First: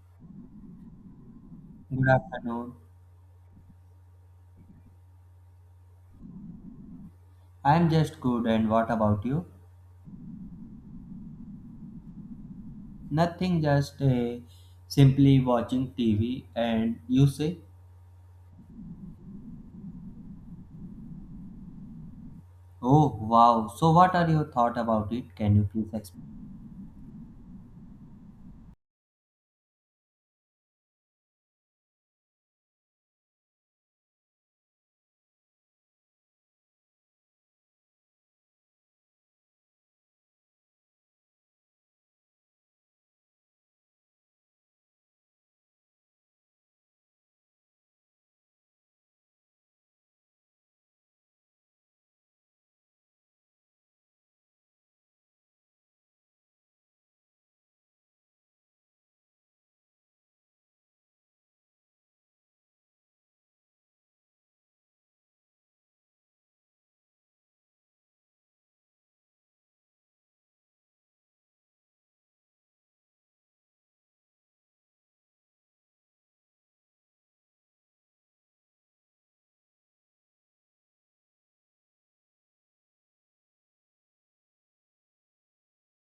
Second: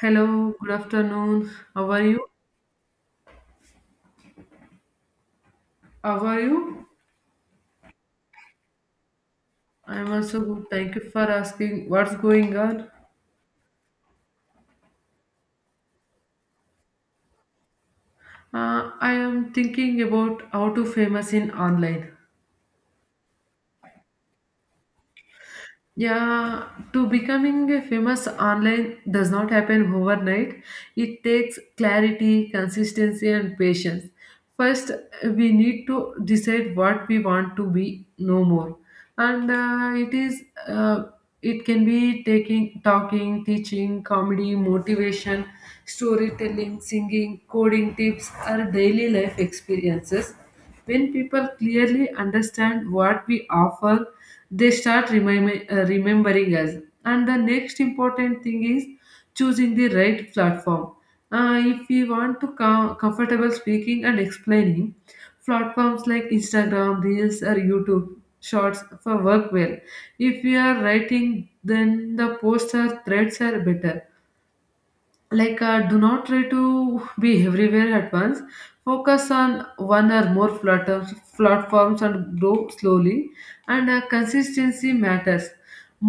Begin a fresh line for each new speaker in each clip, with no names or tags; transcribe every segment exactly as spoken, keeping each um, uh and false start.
Hello, good afternoon. How are
Good
you?
afternoon.
How are you?
I'm just good, and what about you?
I'm also good. Thank you for asking what's going on.
Nothing, just uh, simply watching T V. And you say,
Uh, I am thinking about how to famous in online.
oh wow, so what are your thoughts about it? Can you please explain?
Yeah, to becoming a famous online does not happen overnight. It takes clarity, consistency, and patience. First, we need to decide what we want to be, no more. And uh, it is, uh, it can be taking, talking, teaching, comedy, motivation, storytelling, singing, coding tips, or daily life experiences. When people clearly understand what we offer, they start remem- uh, remembering us. And the next important thing is choosing the right platform. Uh, if we want to com- comfortable speaking and explaining, platforms like Instagram, Reels, or YouTube Shorts for work well. If we are writing, then the posts or threads are better like uh, do not try to be everywhere at once, focus on one or more platforms platforms and grow slowly. And uh, Consistency matters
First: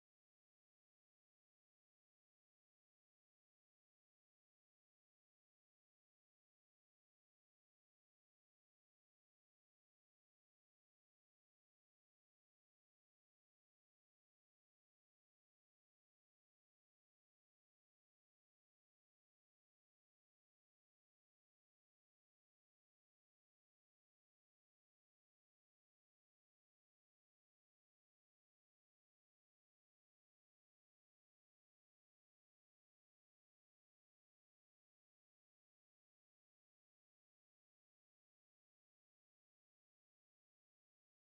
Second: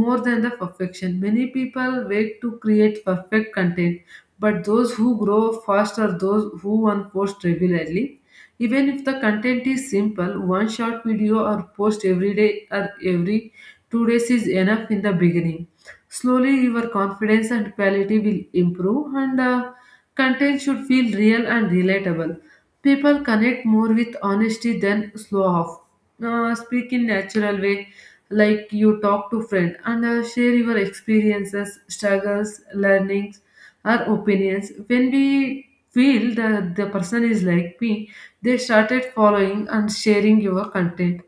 more than the perfection. Many people wait to create perfect content, but those who grow fast are those who unpost regularly. Even if the content is simple, one short video or post every day or every two days is enough in the beginning. Slowly, your confidence and quality will improve, and uh, content should feel real and relatable. People connect more with honesty than slow off. Uh, speak in natural way, like you talk to friend and uh, share your experiences, struggles, learnings, our opinions. When we feel that the person is like me, they started following and sharing your content.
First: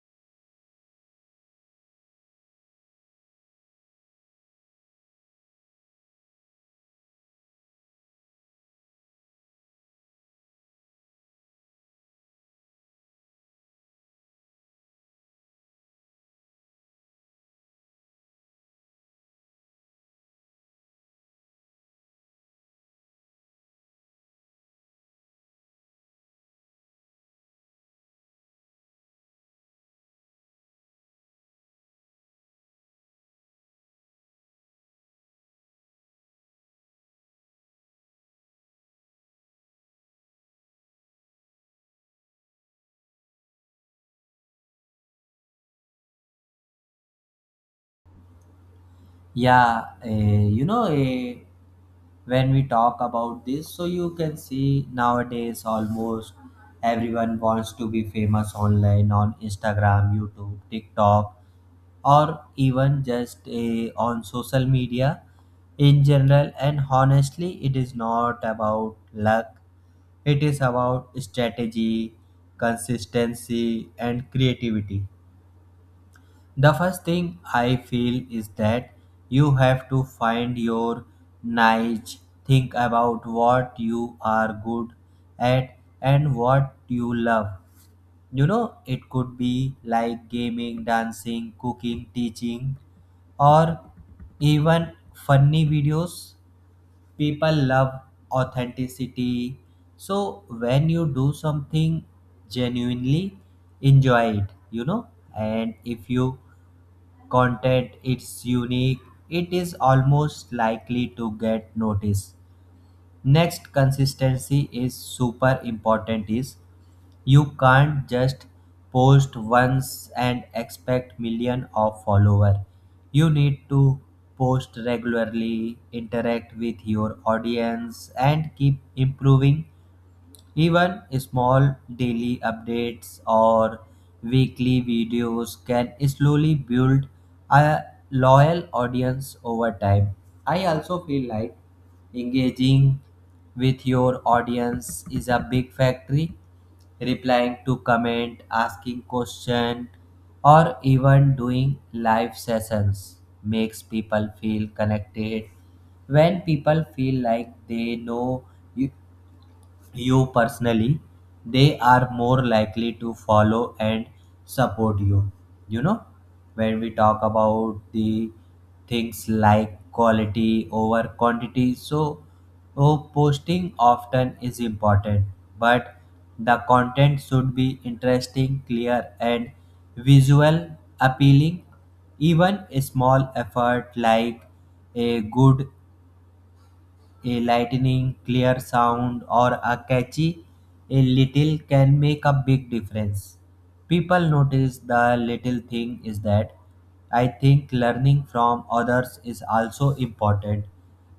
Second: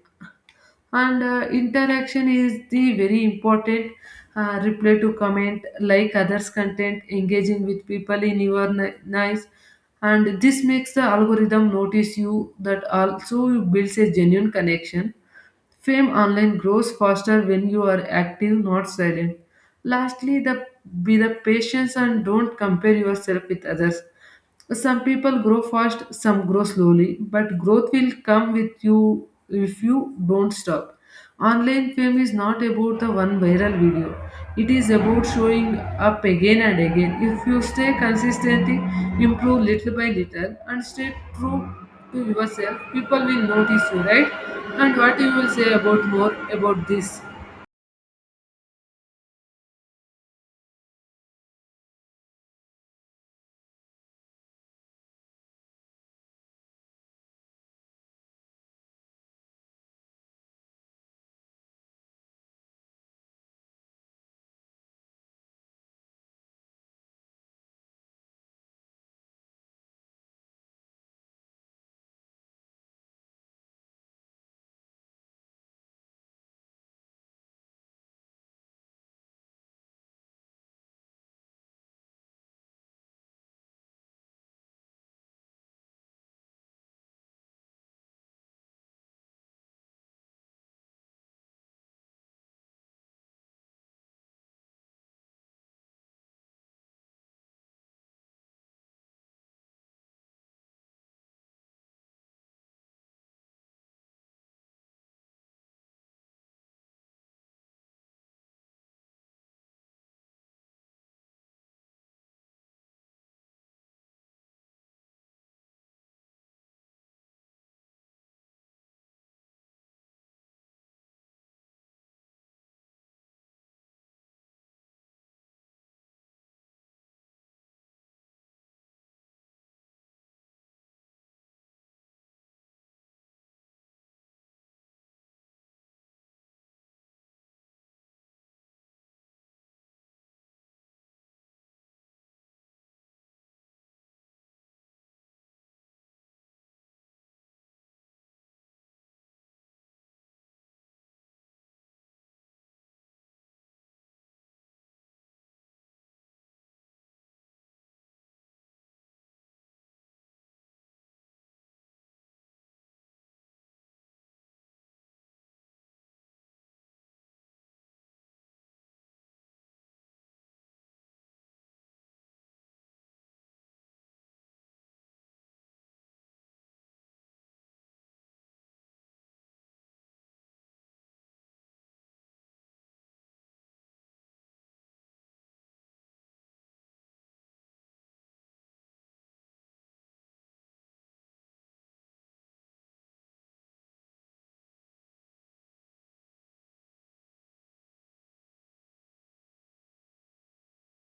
And uh, Interaction is the very important. Uh, reply to comment, like others content, engaging with people in your ni- nice, and this makes the algorithm notice you. That also builds a genuine connection. Fame online grows faster when you are active, not silent. Lastly, the, be the patience and don't compare yourself with others. Some people grow fast, some grow slowly, but growth will come with you if you don't stop. Online fame is not about the one viral video. It is about showing up again and again. If you stay consistently, improve little by little, and stay true to yourself, people will notice you, right? And what you will say about more about this?
Yeah, uh, you know, uh, when we talk about this, so you can see nowadays almost everyone wants to be famous online on Instagram, YouTube, TikTok, or even just eh, on social media in general, and honestly it is not about luck, it is about strategy, consistency, and creativity. The first thing I feel is that you have to find your niche. Think about what you are good at and what you love. You know, it could be like gaming, dancing, cooking, teaching, or even funny videos. People love authenticity. So, when you do something genuinely, enjoy it, you know, and if you content it's unique, it is almost likely to get noticed. Next, consistency is super important. Is you can't just post once and expect million of follower. You need to post regularly, interact with your audience, and keep improving. Even small daily updates or weekly videos can slowly build a loyal audience over time. I also feel like engaging with your audience is a big factory. Replying to comment, asking question, or even doing live sessions makes people feel connected. When people feel like they know you you personally, they are more likely to follow and support you. You know, when we talk about the things like quality over quantity, so oh, posting often is important, but the content should be interesting, clear, and visual appealing. Even a small effort like a good, a lightning clear sound, or a catchy a little can make a big difference. People notice the little thing. Is that I think learning from others is also important.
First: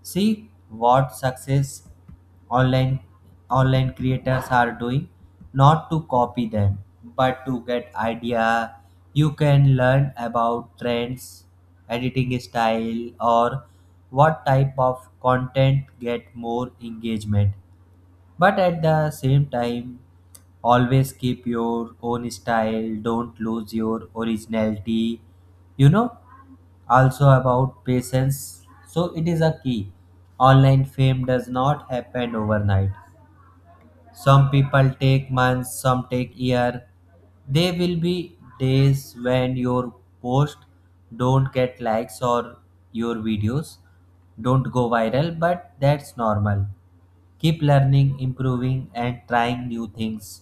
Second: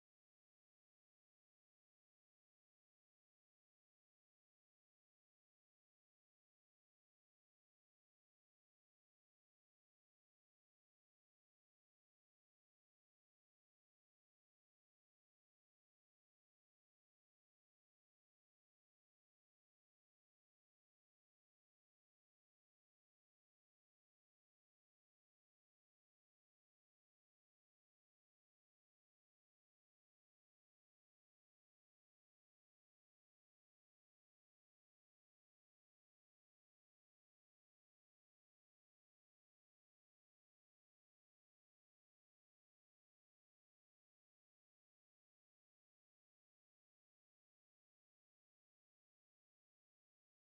See what success online online creators are doing, not to copy them but to get idea. You can learn about trends, editing style, or what type of content get more engagement, but at the same time always keep your own style. Don't lose your originality, you know. Also about patience, so it is a key. Online fame does not happen overnight. Some people take months, some take year. There will be days when your post don't get likes or your videos don't go viral, but that's normal. Keep learning, improving, and trying new things.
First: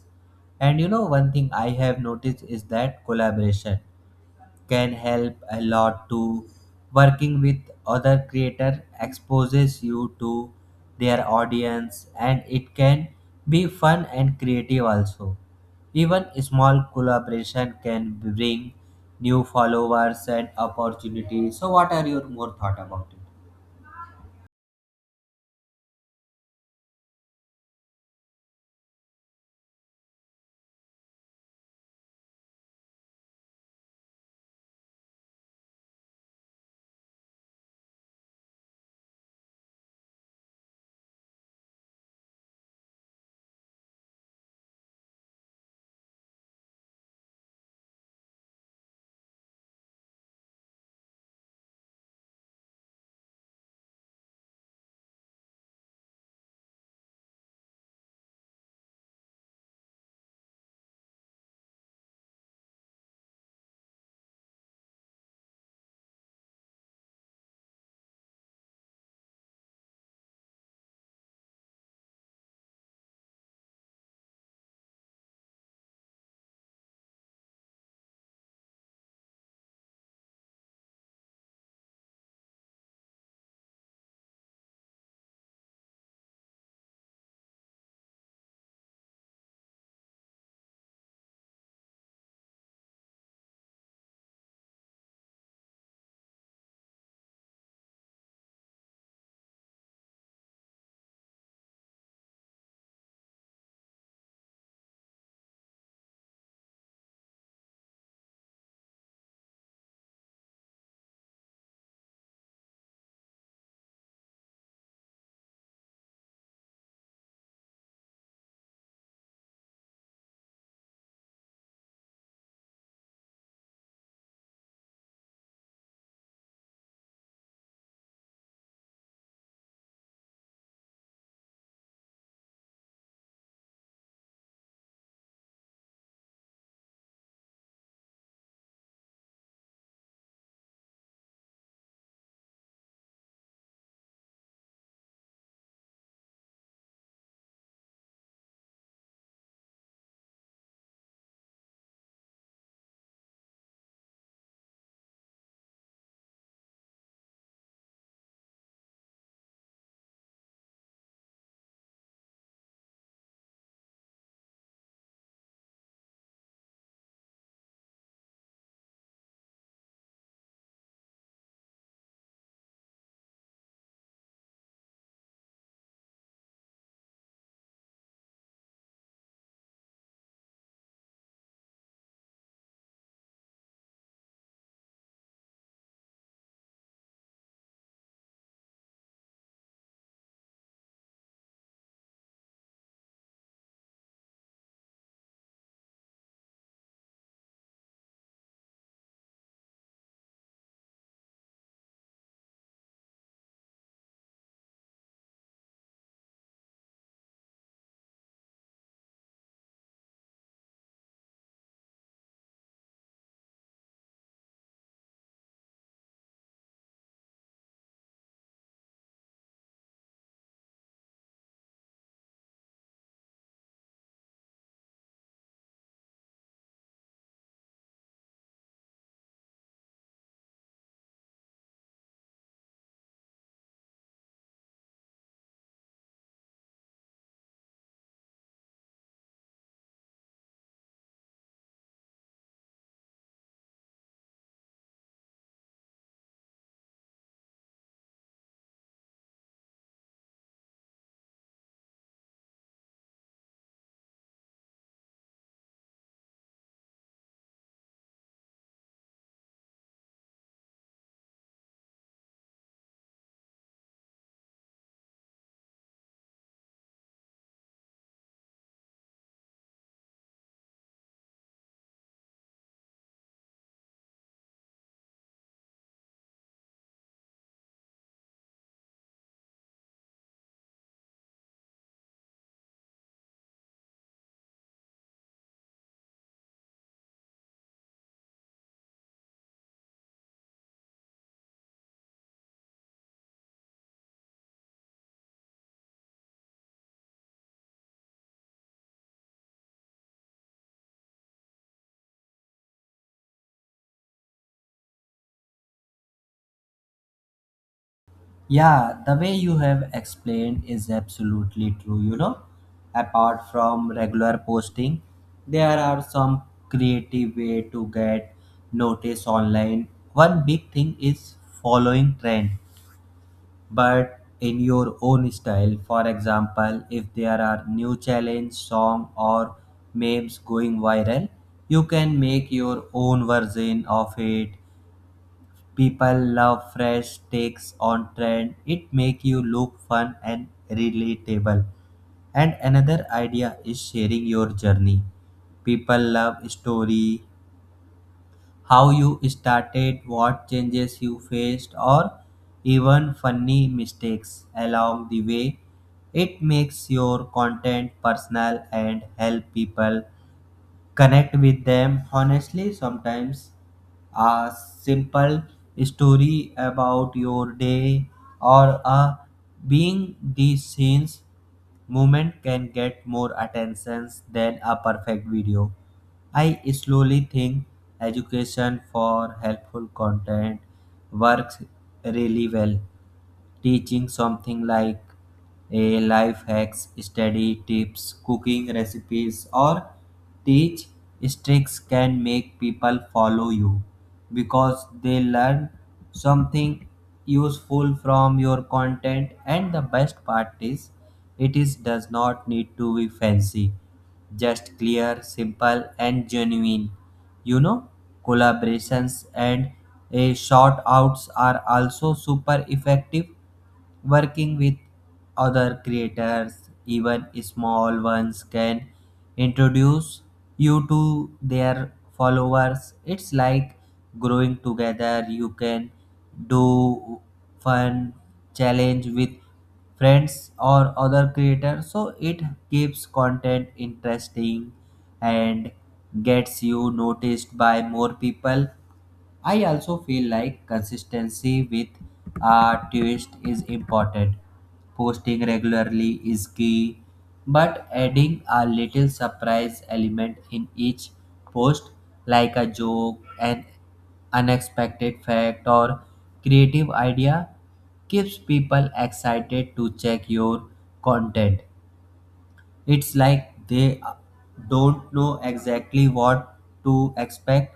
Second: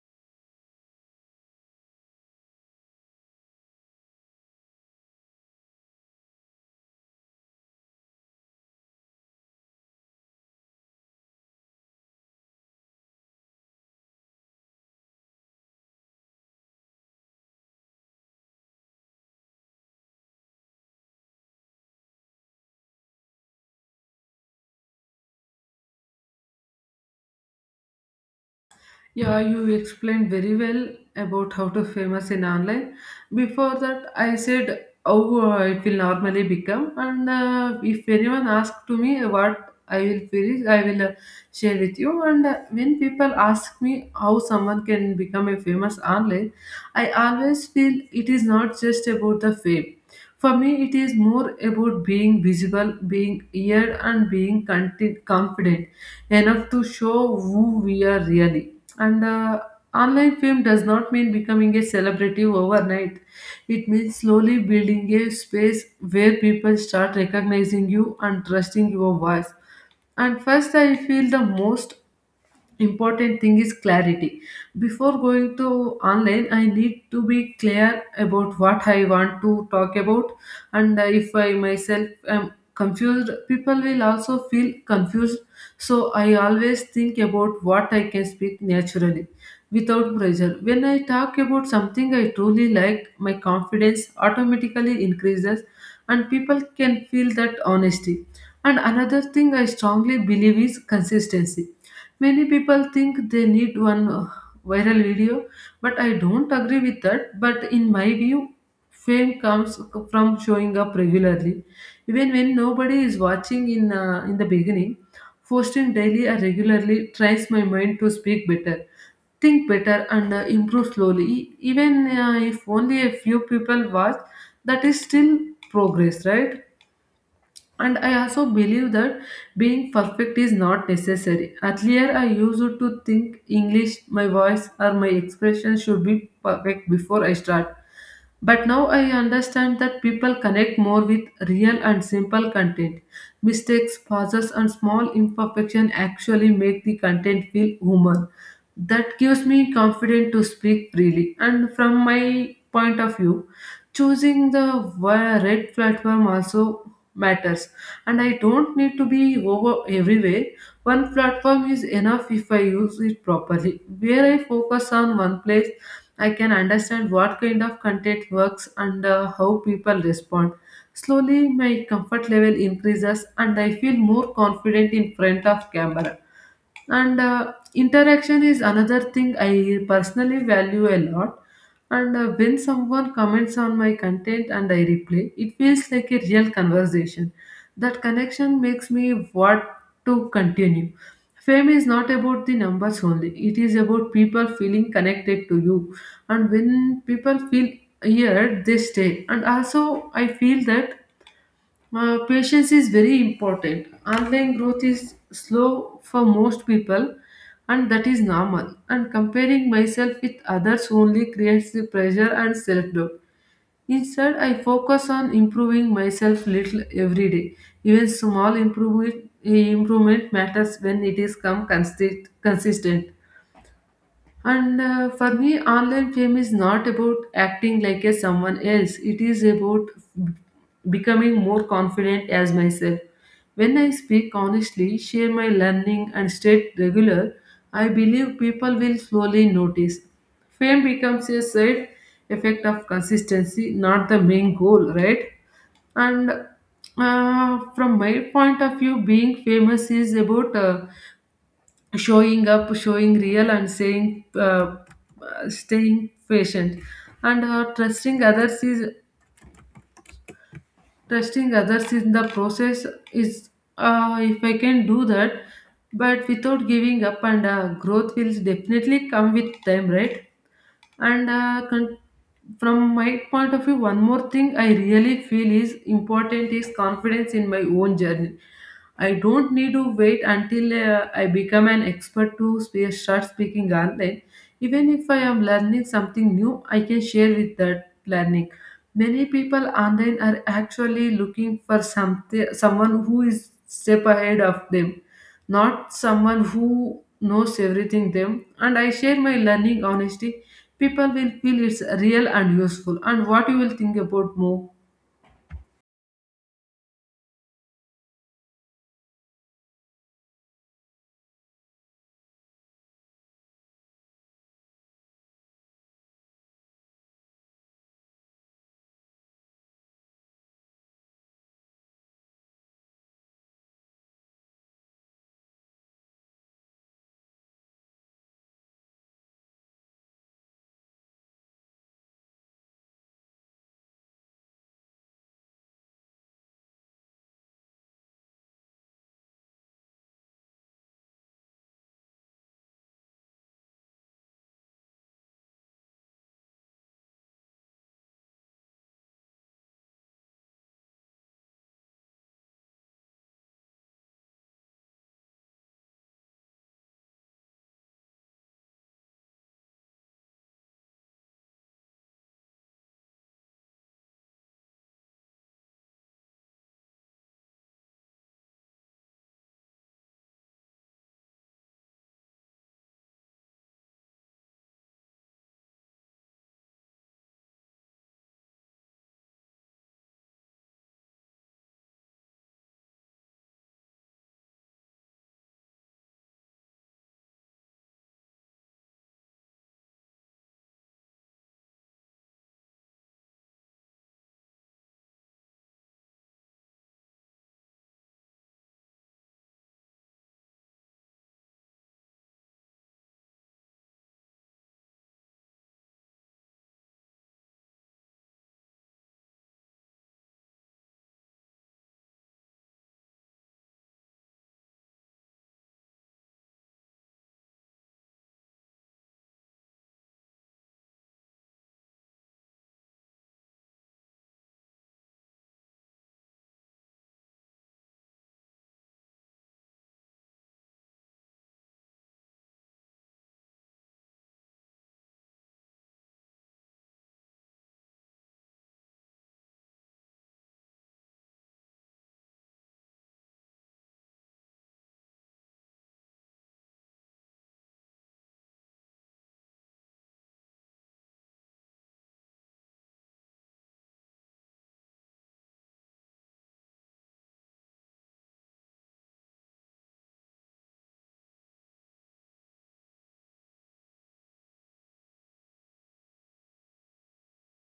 And you know, one thing I have noticed is that collaboration can help a lot too. Working with other creator exposes you to their audience, and it can be fun and creative also. Even small collaboration can bring new followers and opportunities. So what are your more thought about it?
Yeah, you explained very well about how to famous in online. Before that, I said how uh, it will normally become, and uh, if anyone asks to me what I will feel, I will uh, share with you. And uh, When people ask me how someone can become a famous online, I always feel it is not just about the fame. For me, it is more about being visible, being heard, and being conti- confident enough to show who we are really. And uh, online fame does not mean becoming a celebrity overnight. It means slowly building a space where people start recognizing you and trusting your voice. And first, I feel the most important thing is clarity. Before going to online, I need to be clear about what I want to talk about, and uh, if I myself am confused, people will also feel confused. So I always think about what I can speak naturally without pressure. When I talk about something I truly like, my confidence automatically increases and people can feel that honesty. And another thing I strongly believe is consistency. Many people think they need one uh, viral video, but I don't agree with that. But in my view, fame comes from showing up regularly. Even when nobody is watching in, uh, in the beginning, posting daily or regularly tries my mind to speak better, think better, and uh, improve slowly. E- even uh, if only a few people watch, that is still progress, right? And I also believe that being perfect is not necessary. Earlier, I used to think English, my voice, or my expression should be perfect before I start. But now I understand that people connect more with real and simple content. Mistakes, pauses, and small imperfection actually make the content feel human. That gives me confidence to speak freely. And from my point of view, choosing the wi- right platform also matters. And I don't need to be over everywhere. One platform is enough if I use it properly. Where I focus on one place, I can understand what kind of content works and uh, how people respond. Slowly, my comfort level increases and I feel more confident in front of camera. And uh, Interaction is another thing I personally value a lot. And uh, When someone comments on my content and I reply, it feels like a real conversation. That connection makes me want to continue. Fame is not about the numbers only. It is about people feeling connected to you, and when people feel here, they stay. And also I feel that uh, patience is very important. Online growth is slow for most people, and that is normal. And comparing myself with others only creates the pressure and self doubt. Instead, I focus on improving myself little every day. Even small improvement, improvement matters when it is come consist- consistent. And uh, For me, online fame is not about acting like a someone else. It is about b- becoming more confident as myself. When I speak honestly, share my learning, and stay regular, I believe people will slowly notice. Fame becomes a side effect of consistency, not the main goal, right? And uh, from my point of view, being famous is about uh, showing up, showing real, and saying, uh, uh, staying patient, and uh, trusting others is trusting others in the process is uh, if I can do that, but without giving up, and uh, growth will definitely come with time, right? and uh, con- from my point of view, one more thing I really feel is important is confidence in my own journey. I don't need to wait until uh, I become an expert to spe- start speaking online. Even if I am learning something new, I can share with that learning. Many people online are actually looking for something someone who is step ahead of them, not someone who knows everything them. And I share my learning honesty, people will feel it's real and useful. And what you will think about more?
Yeah, the way you have explained is absolutely true. You know, apart from regular posting, there are some creative way to get notice online. One big thing is following trend, but in your own style. For example, if there are new challenge song or memes going viral, you can make your own version of it. People love fresh takes on trend. It make you look fun and relatable. And another idea is sharing your journey. People love story, how you started, what changes you faced, or even funny mistakes along the way. It makes your content personal and help people connect with them honestly. Sometimes a simple story about your day or a being these scenes moment can get more attention than a perfect video. I slowly think education for helpful content works really well. Teaching something like a life hacks, study tips, cooking recipes, or teach tricks can make people follow you because they learn something useful from your content, and the best part is it is does not need to be fancy, just clear, simple, and genuine. You know, collaborations and a shout outs are also super effective. Working with other creators, even small ones, can introduce you to their followers. It's like growing together. You can do fun challenge with friends or other creators, so it keeps content interesting and gets you noticed by more people. I also feel like consistency with a twist is important. Posting regularly is key, but adding a little surprise element in each post, like a joke, an unexpected fact, or creative idea, keeps people excited to check your content. It's like they don't know exactly what to expect,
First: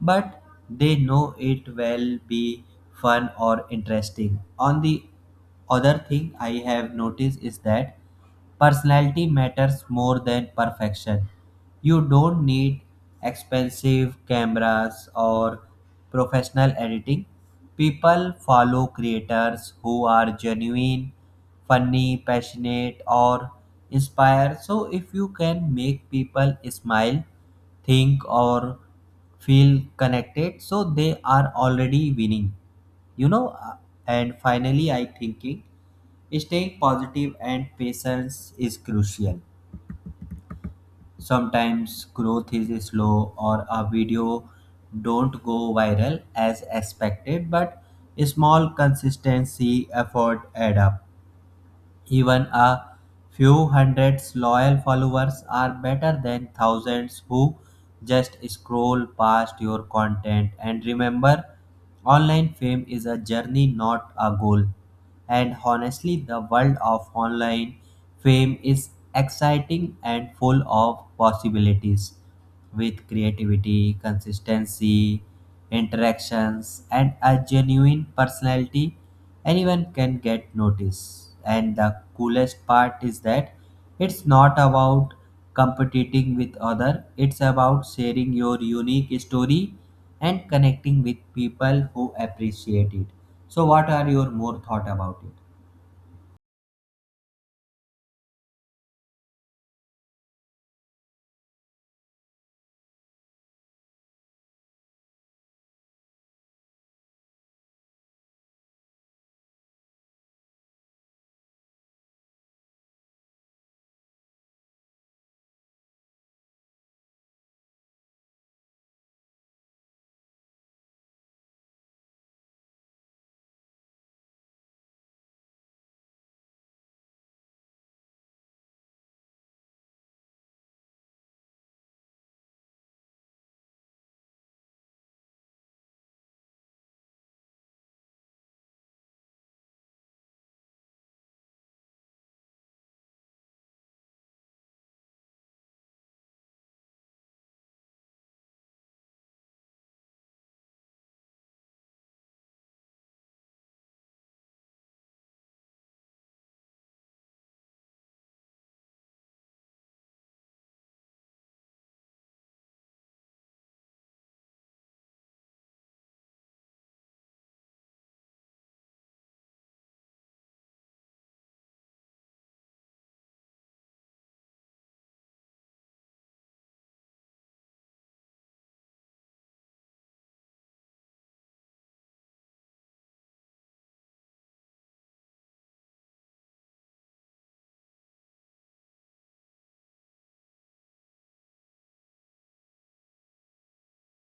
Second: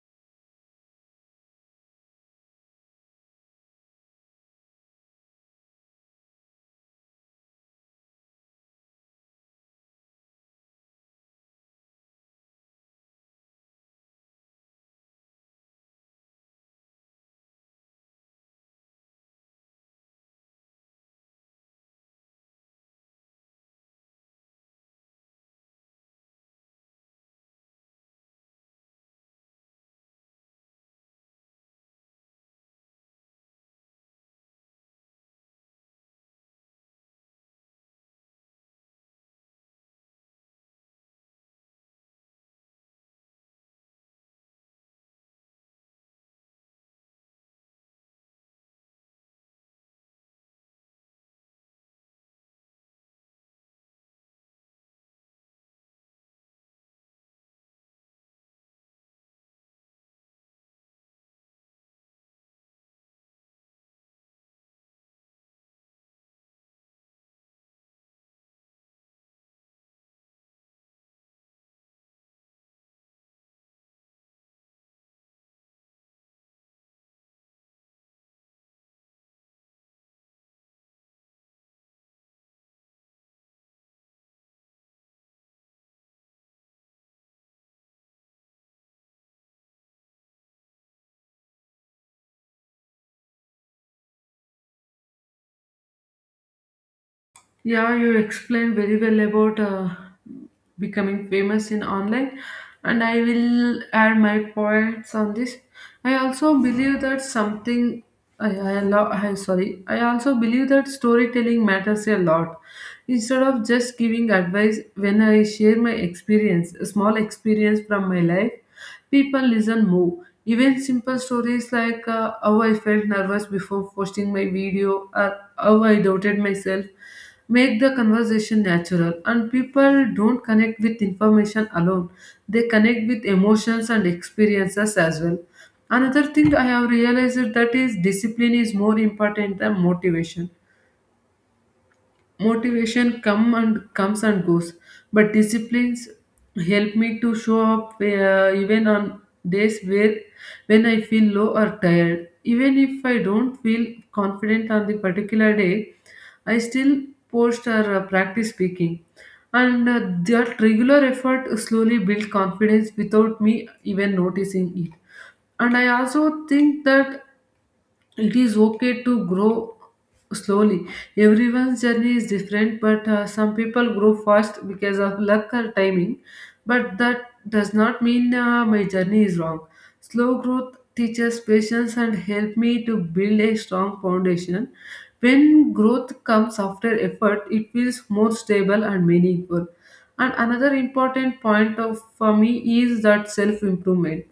but they know it will be fun or interesting. On the other thing I have noticed is that personality matters more than perfection. You don't need expensive cameras or professional editing. People follow creators who are genuine, funny, passionate, or inspire. So, if you can make people smile, think, or feel connected, so they are already winning. You know, Uh, and finally, I thinking staying positive and patience is crucial. Sometimes growth is slow or a video don't go viral as expected, but small consistency effort add up. Even a few hundreds loyal followers are better than thousands who just scroll past your content. And remember, online fame is a journey, not a goal. And honestly, the world of online fame is exciting and full of possibilities. With creativity, consistency, interactions, and a genuine personality, anyone can get noticed. And the coolest part is that it's not about competing with other, it's about sharing your unique story and connecting with people who appreciate it. So what are your more thought about it?
Yeah, you explained very well about uh, becoming famous in online, and I will add my points on this. I also believe that something I, I love. I sorry. I also believe that storytelling matters a lot. Instead of just giving advice, when I share my experience, a small experience from my life, people listen more. Even simple stories like uh, how I felt nervous before posting my video or how I doubted myself make the conversation natural. And people don't connect with information alone, they connect with emotions and experiences as well. Another thing I have realized that is discipline is more important than motivation. Motivation come and comes and goes, but disciplines help me to show up uh, even on days where when I feel low or tired. Even if I don't feel confident on the particular day, I still post or uh, practice speaking, and uh, that regular effort slowly build confidence without me even noticing it. And I also think that it is okay to grow slowly. Everyone's journey is different, but uh, some people grow fast because of luck or timing, but that does not mean uh, my journey is wrong. Slow growth teaches patience and help me to build a strong foundation. When growth comes after effort, it feels more stable and meaningful. And another important point of for me is that self improvement.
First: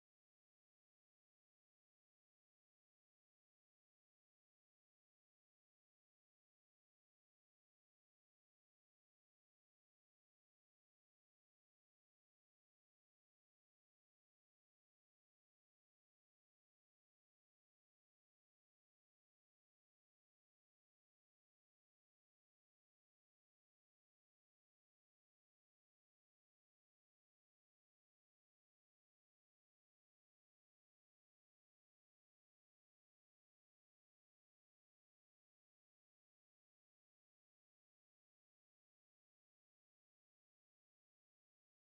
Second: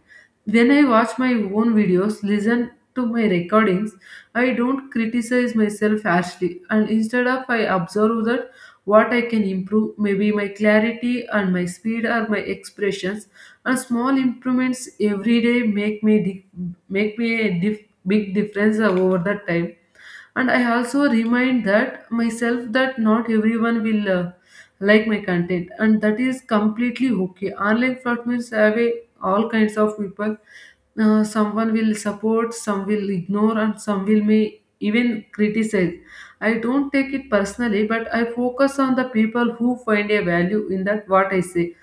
When I watch my own videos, listen to my recordings, I don't criticize myself harshly, and instead of I observe that what I can improve, maybe my clarity and my speed or my expressions. And small improvements every day make me dif- make me a dif- big difference over the time. And I also remind that myself that not everyone will uh, like my content, and that is completely okay. Online platforms have a, all kinds of people. Uh, someone will support, some will ignore, and some will may even criticize. I don't take it personally, but I focus on the people who find a value in that what I say.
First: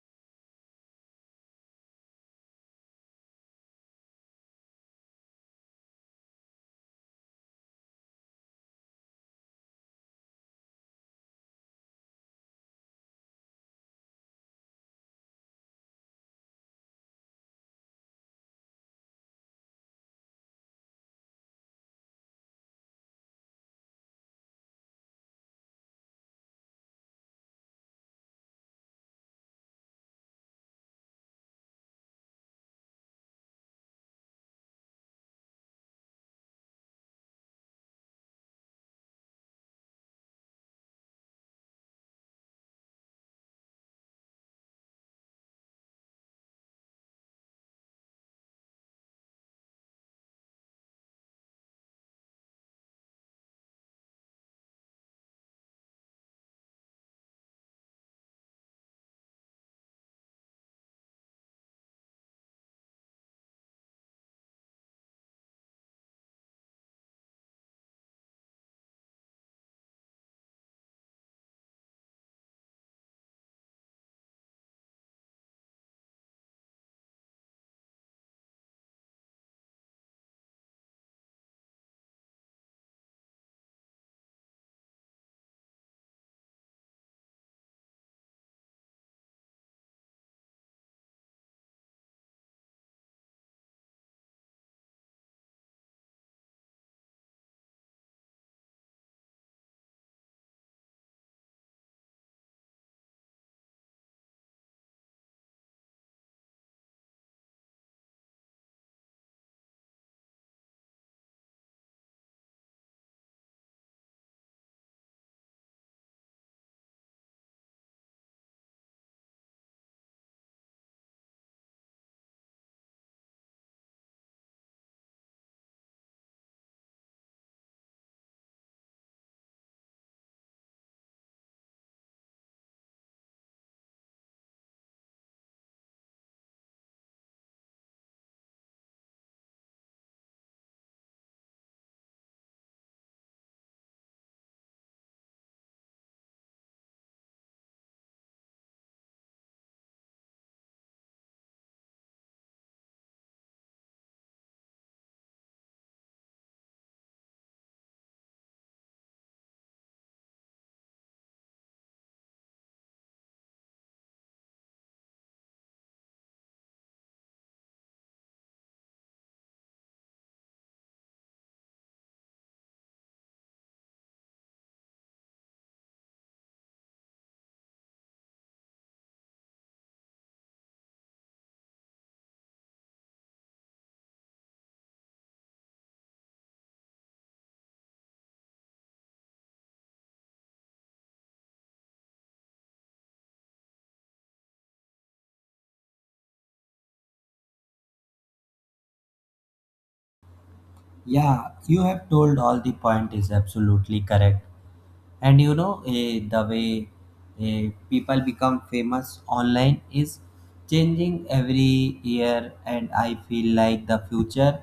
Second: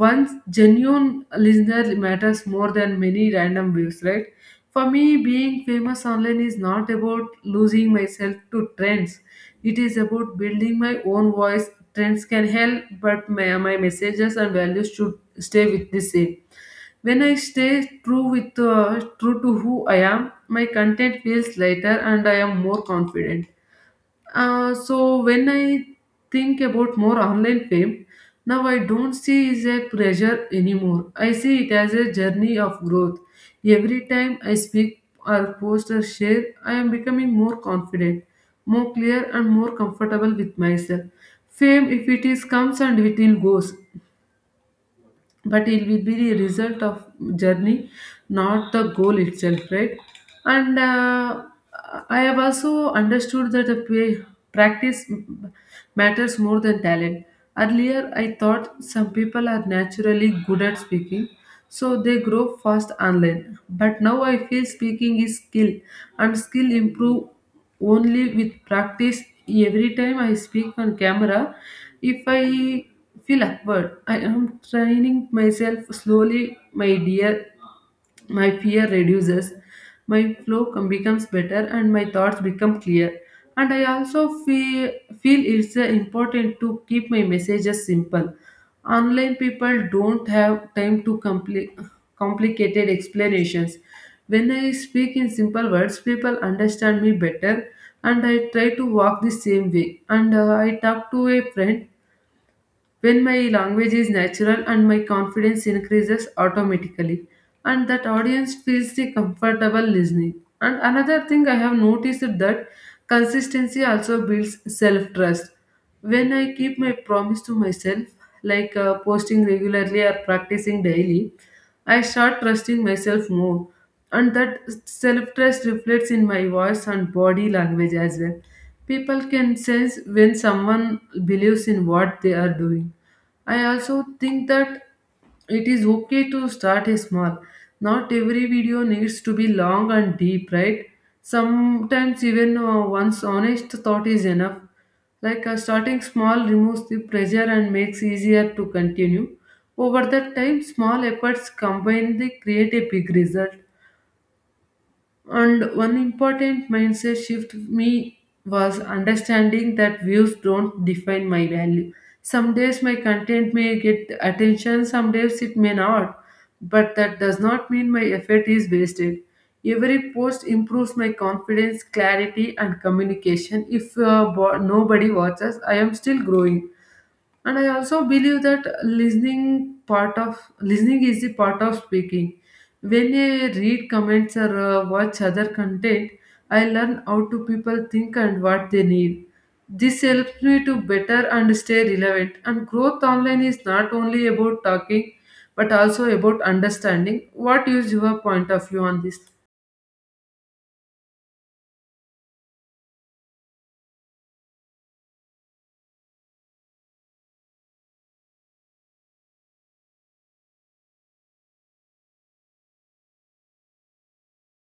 Once genuine listener matters more than many random views, right? For me, being famous online is not about losing myself to trends. It is about building my own voice. Trends can help, but my, my messages and values should stay with the same. When I stay true with uh, true to who I am, my content feels lighter and I am more confident. Uh, so when I think about more online fame, now I don't see it as a pressure anymore. I see it as a journey of growth. Every time I speak or post or share, I am becoming more confident, more clear, and more comfortable with myself. Fame, if it is, comes and it will goes, but it will be the result of journey, not the goal itself, right? And uh, I have also understood that the pra- practice m- matters more than talent. Earlier I thought some people are naturally good at speaking, so they grow fast online. But now I feel speaking is skill, and skill improve only with practice. Every time I speak on camera, if I feel awkward, I am training myself slowly. my dear my fear reduces, my flow com- becomes better, and my thoughts become clear. And I also feel, feel it's uh, important to keep my messages simple. Online people don't have time to compli- complicated explanations. When I speak in simple words, people understand me better. And I try to walk the same way, and uh, I talk to a friend. When my language is natural, and my confidence increases automatically. And that audience feels the comfortable listening. And another thing I have noticed, that consistency also builds self trust. When I keep my promise to myself, like uh, posting regularly or practicing daily, I start trusting myself more, and that self trust reflects in my voice and body language as well. People can sense when someone believes in what they are doing. I also think that it is okay to start small. Not every video needs to be long and deep, right? Sometimes even uh, one's honest thought is enough. Like uh, starting small removes the pressure and makes easier to continue. Over the time, small efforts combined they create a big result. And one important mindset shift me was understanding that views don't define my value. Some days my content may get attention, some days it may not. But that does not mean my effort is wasted. Every post improves my confidence, clarity, and communication. If uh, bo- nobody watches, I am still growing. And I also believe that listening, part of listening is the part of speaking. When I read comments or uh, watch other content, I learn how to people think and what they need. This helps me to better and stay relevant. And growth online is not only about talking, but also about understanding. What is your point of view on this?
Yeah, you have told all the point is absolutely correct. And you know, eh, the way eh, people become famous online is changing every year, and I feel like the future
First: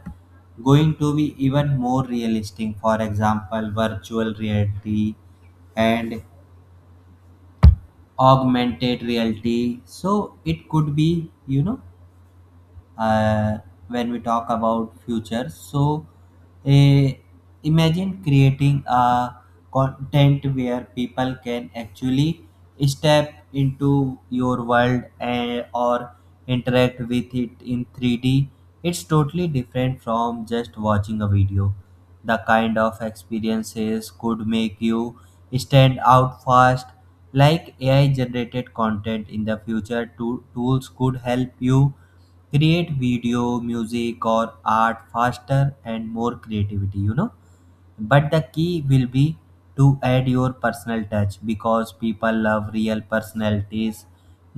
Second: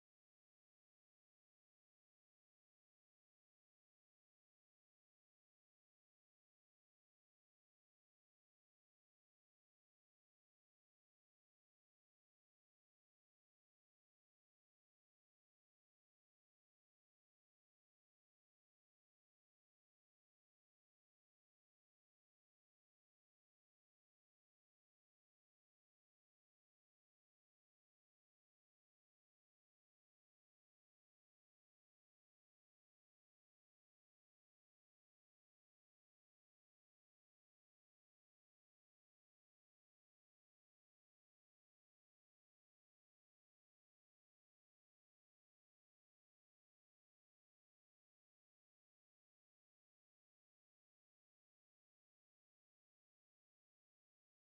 going to be even more realistic. For example, virtual reality and augmented reality. So it could be, you know, uh, when we talk about future, so a, imagine creating a content where people can actually step into your world and, or interact with it in three D. It's totally different from just watching a video. The kind of experiences could make you stand out fast. Like AI generated content in the future to, tools could help you create video, music, or art faster and more creativity, you know. But the key will be to add your personal touch, because people love real personalities,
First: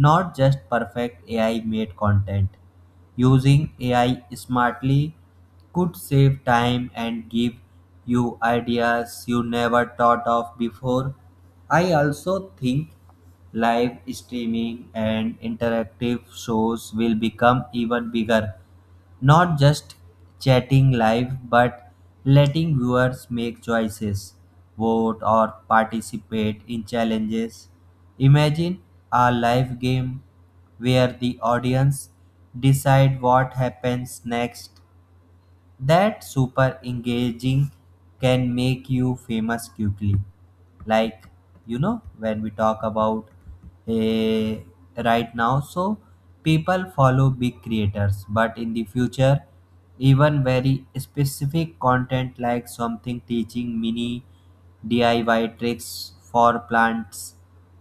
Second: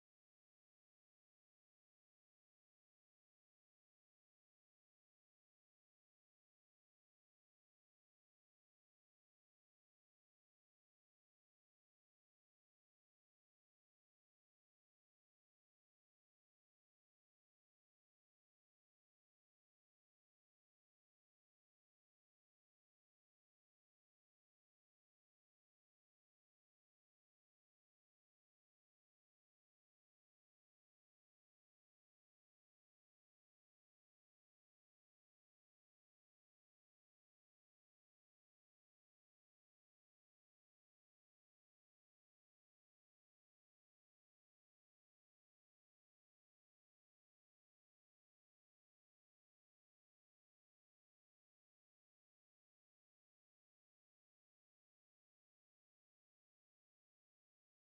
not just perfect AI made content. Using AI smartly could save time and give you ideas you never thought of before. I also think live streaming and interactive shows will become even bigger. Not just chatting live, but letting viewers make choices, vote, or participate in challenges. Imagine a live game where the audience decide what happens next. That super engaging can make you famous quickly. Like, you know, when we talk about a right now, so people follow big creators, but in the future even very specific content like something teaching mini DIY tricks for plants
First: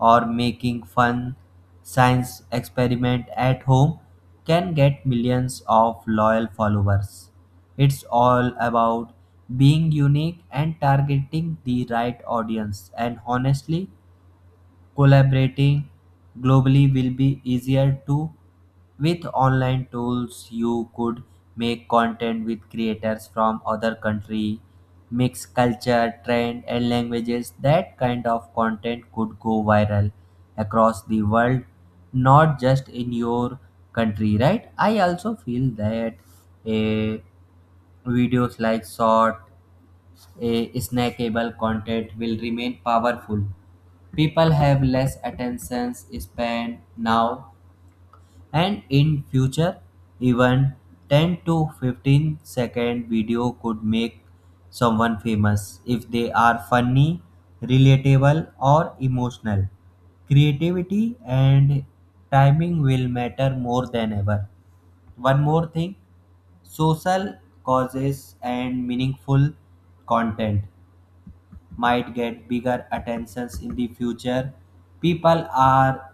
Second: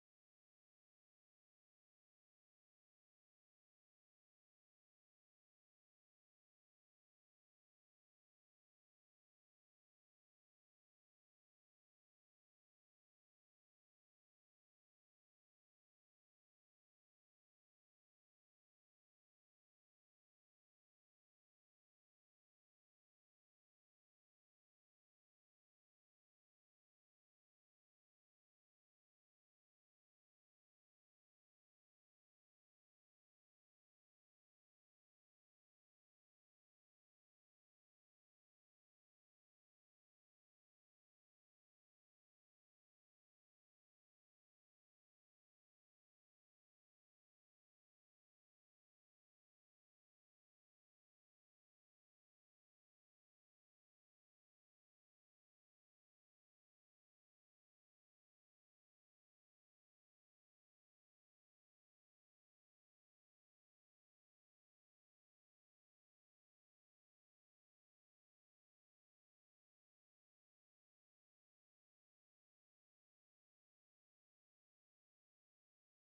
or making fun science experiment at home can get millions of loyal followers. It's all about being unique and targeting the right audience. And honestly, collaborating globally will be easier too. With online tools, you could make content with creators from other country, mix culture, trend, and languages. That kind of content could go viral across the world, not just in your country, right? I also feel that a videos like short, a snackable content will remain powerful. People have less attention span now, and in future even ten to fifteen second video could make someone famous if they are funny, relatable, or emotional. Creativity and timing will matter more than ever. One more thing, social causes and meaningful content might get bigger attentions in the future. People are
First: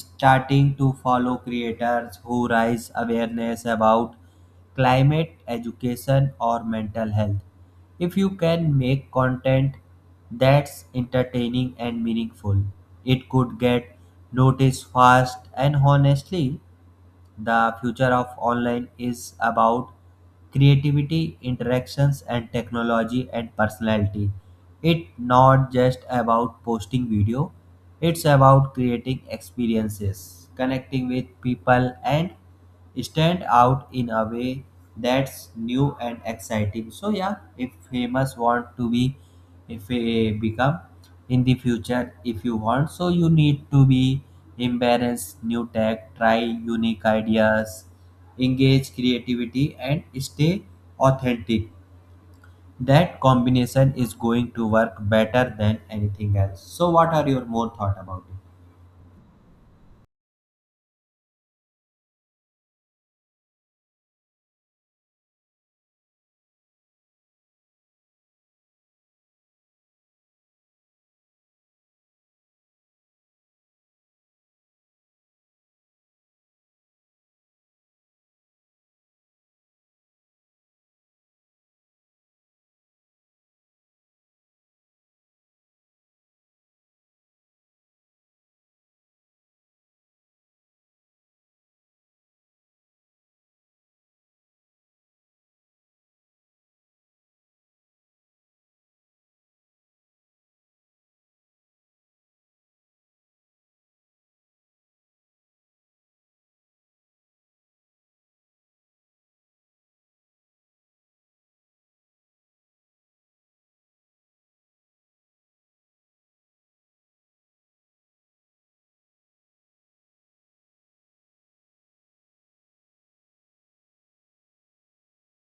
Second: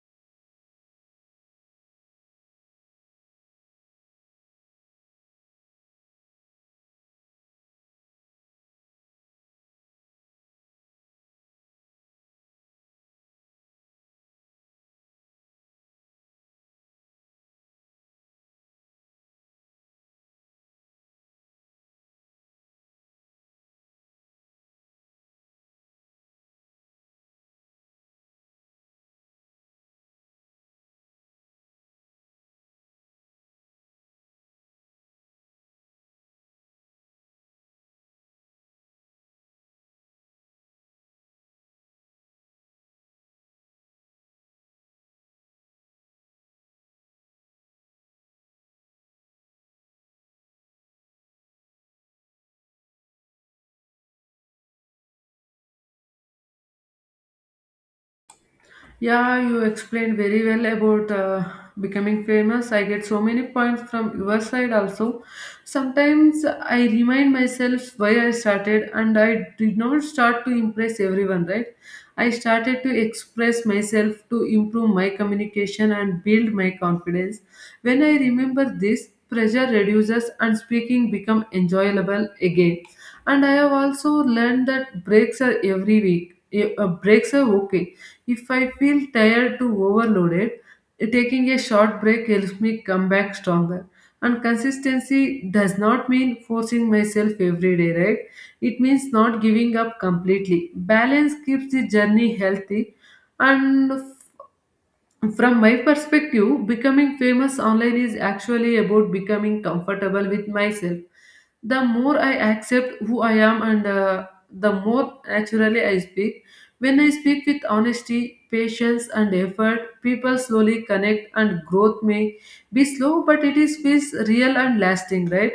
starting to follow creators who raise awareness about climate education or mental health. If you can make content that's entertaining and meaningful, it could get noticed fast, and honestly, the future of online is about creativity, interactions, and technology and personality. It's not just about posting video, it's about creating experiences, connecting with people, and stand out in a way that's new and exciting. So yeah, if famous want to be, if eh, become in the future if you want, so you need to be embarrass new tech, try unique ideas, engage creativity, and stay authentic. That combination is going to work better than anything else. So what are your more thought about it?
Yeah, you explained very well about uh, becoming famous. I get so many points from your side also. Sometimes I remind myself why I started, and I did not start to impress everyone, right? I started to express myself to improve my communication and build my confidence. When I remember this, pressure reduces and speaking become enjoyable again. And I have also learned that breaks are every week. Eh, uh, breaks are okay. If I feel tired to overloaded, taking a short break helps me come back stronger. And consistency does not mean forcing myself every day, right? It means not giving up completely. Balance keeps the journey healthy. And from my perspective, becoming famous online is actually about becoming comfortable with myself. The more I accept who I am, and uh, the more naturally I speak. When I speak with honesty, patience, and effort, people slowly connect, and growth may be slow, but it is feels real and lasting, right?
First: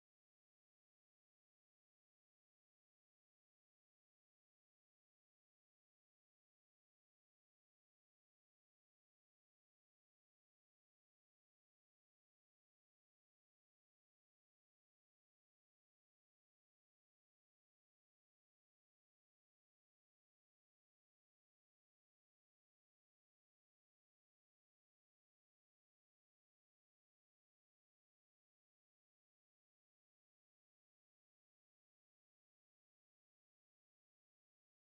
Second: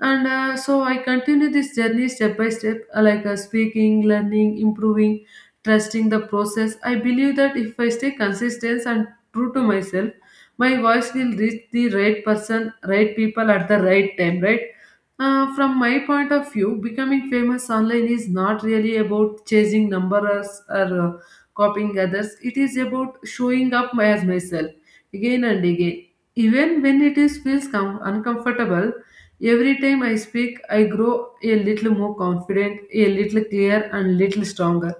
And uh, so I continue this journey step by step, uh, like uh, speaking, learning, improving, trusting the process. I believe that if I stay consistent and true to myself, my voice will reach the right person, right people at the right time, right? Uh, from my point of view, becoming famous online is not really about chasing numbers or uh, copying others. It is about showing up as myself again and again. Even when it is feels com- uncomfortable, every time I speak, I grow a little more confident, a little clear, and little stronger.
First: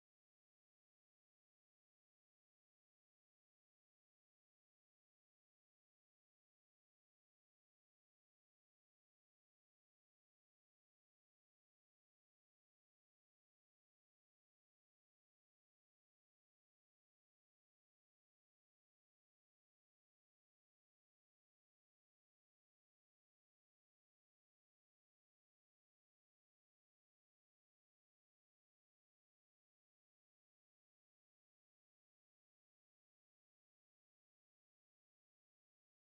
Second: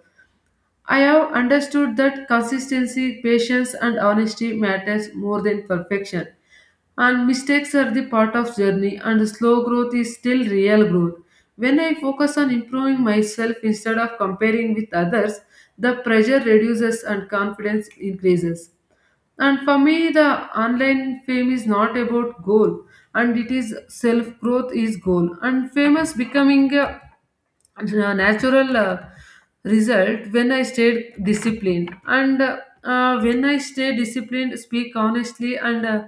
I have understood that consistency, patience, and honesty matters more than perfection. And mistakes are the part of journey, and slow growth is still real growth. When I focus on improving myself instead of comparing with others, the pressure reduces and confidence increases. And for me, the online fame is not about goal, and it is self growth is goal. And famous becoming a a natural uh, result when I stayed disciplined. And uh, uh, when I stay disciplined, speak honestly, and uh,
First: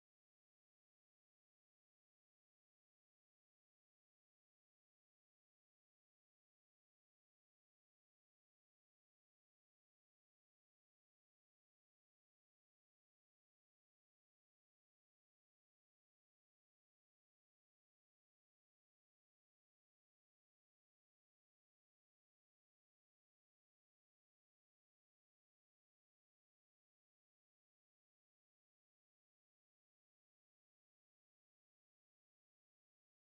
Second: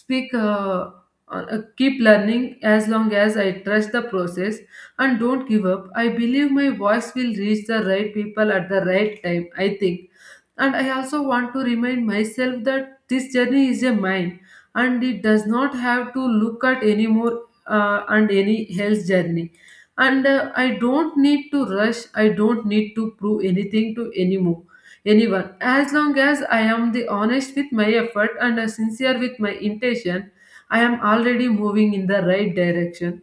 speak. Uh, uh, keep learning, as long as I trust the process and don't give up. I believe my voice will reach the right people at the right time, I think. And I also want to remind myself that this journey is a mine, and it does not have to look at any more, uh, and any health journey. And uh, I don't need to rush, I don't need to prove anything to anymore anyone. As long as I am the honest with my effort and uh, sincere with my intention, I am already moving in the right direction.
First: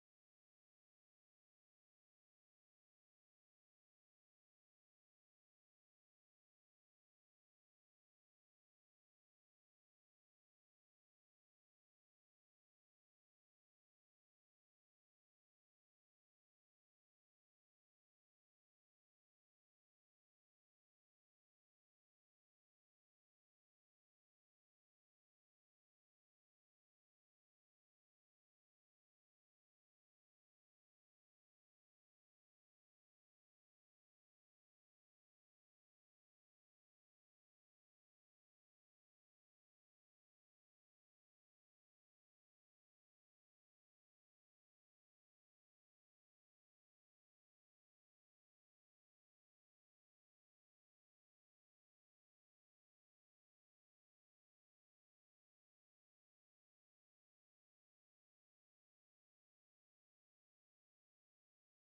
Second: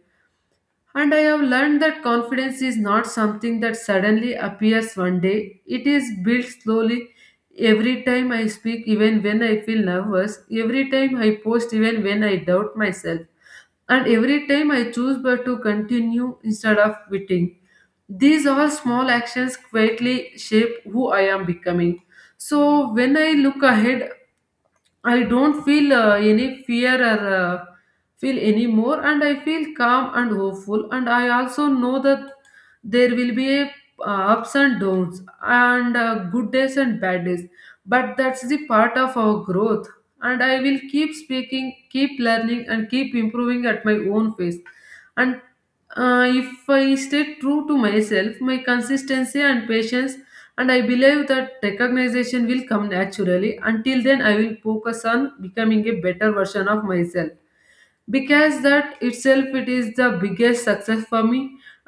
And I have learned that confidence is not something that suddenly appears one day. It is built slowly every time I speak, even when I feel nervous, every time I post, even when I doubt myself, and every time I choose but to continue instead of quitting. These all small actions quietly shape who I am becoming. So when I look ahead, I don't feel uh, any fear or uh, feel anymore, and I feel calm and hopeful. And I also know that there will be a, uh, ups and downs, and uh, good days and bad days. But that's the part of our growth. And I will keep speaking, keep learning, and keep improving at my own pace. And uh, if I stay true to myself, my consistency and patience, and I believe that recognition will come naturally. Until then, I will focus on becoming a better version of myself, because that itself it is the biggest success for me.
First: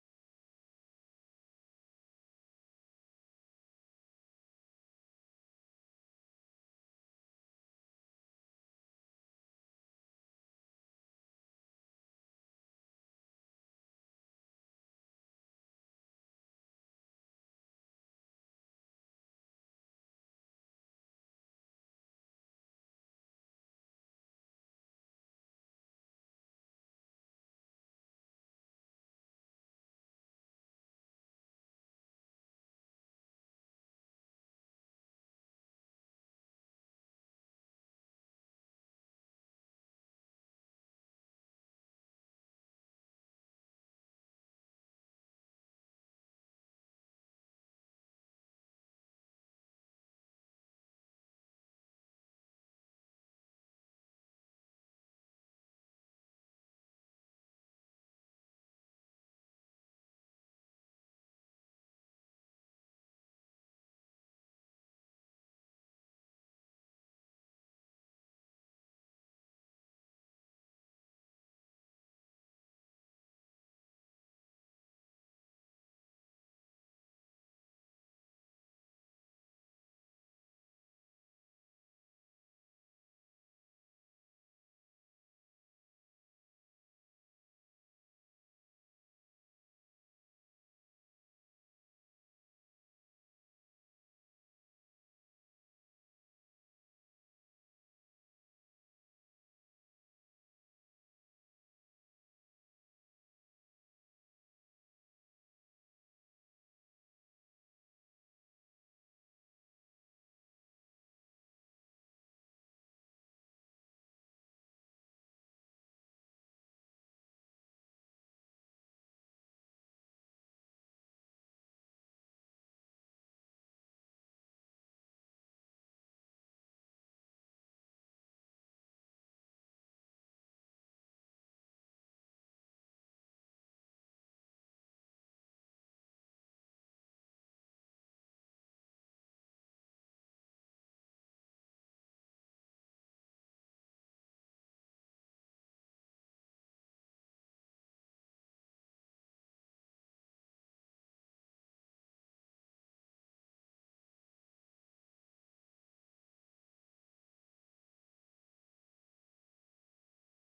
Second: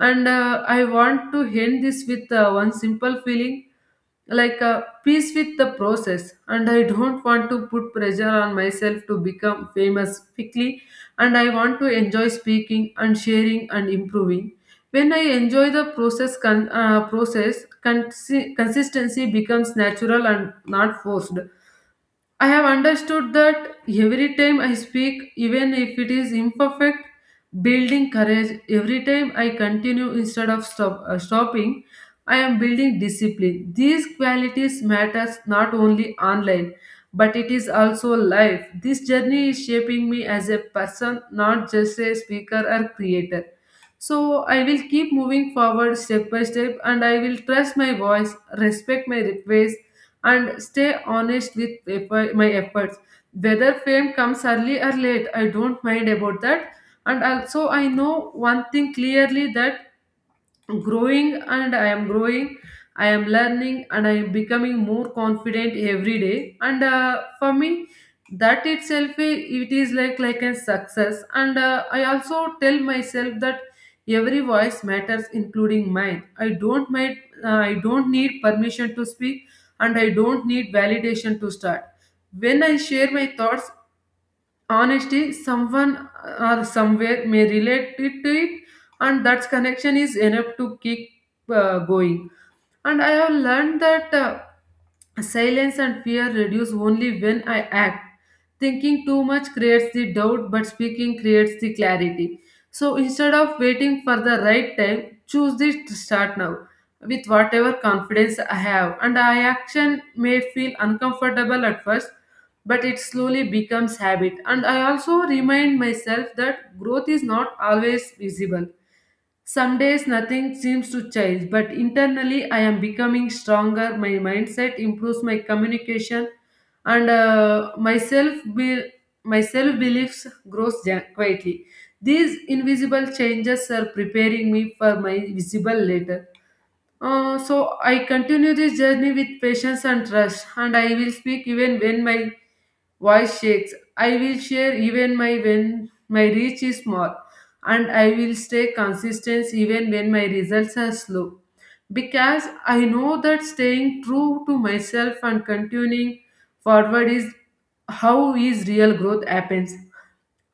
And uh, I want to end this with uh, one simple feeling, like uh, peace with the process. And I don't want to put pressure on myself to become famous quickly, and I want to enjoy speaking and sharing and improving. When I enjoy the process con- uh, process consi- consistency becomes natural and not forced. I have understood that every time I speak, even if it is imperfect, building courage, every time I continue instead of stop, uh, stopping, I am building discipline. These qualities matters not only online, but it is also life. This journey is shaping me as a person, not just a speaker or creator. So I will keep moving forward step by step, and I will trust my voice, respect my request, and stay honest with effort- my efforts. Whether fame comes early or late, I don't mind about that. And also, I know one thing clearly, that growing and I am growing, I am learning, and I am becoming more confident every day. And uh, for me, that itself i- it is like like a success. And uh, I also tell myself that every voice matters, including mine. i don't might uh, I don't need permission to speak, and I don't need validation to start. When I share my thoughts, honesty, someone or somewhere may relate it to it, and that connection is enough to keep uh, going. And I have learned that. Uh, Silence and fear reduce only when I act. Thinking too much creates the doubt, but speaking creates the clarity. So instead of waiting for the right time, choose this to start now with whatever confidence I have. And I action may feel uncomfortable at first, but it slowly becomes habit. And I also remind myself that growth is not always visible. Some days nothing seems to change, but internally I am becoming stronger. My mindset improves my communication, and uh, myself be- my self beliefs grows ja- quietly. These invisible changes are preparing me for my visible later. Uh, so I continue this journey with patience and trust, and I will speak even when my voice shakes. I will share even my when my reach is small, and I will stay consistent even when my results are slow. Because I know that staying true to myself and continuing forward is how is real growth happens.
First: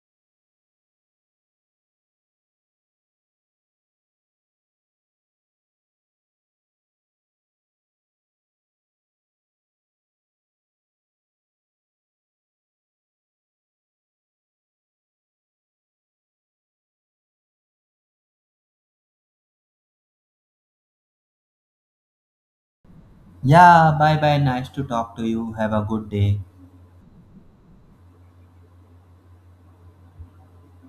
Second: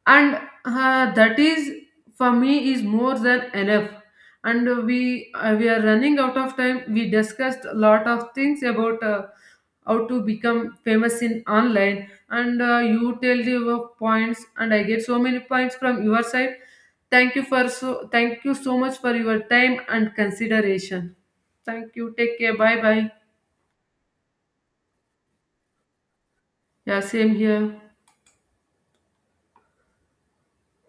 And uh, that is for me is more than enough. And we uh, we are running out of time. We discussed a lot of things about uh, how to become famous in online, and uh, you tell your points, and I get so many points from your side. Thank you for so thank you so much for your time and consideration. Thank you, take care, bye bye.
Yeah, bye bye, nice to talk to you, have a good day.
Yeah, same here.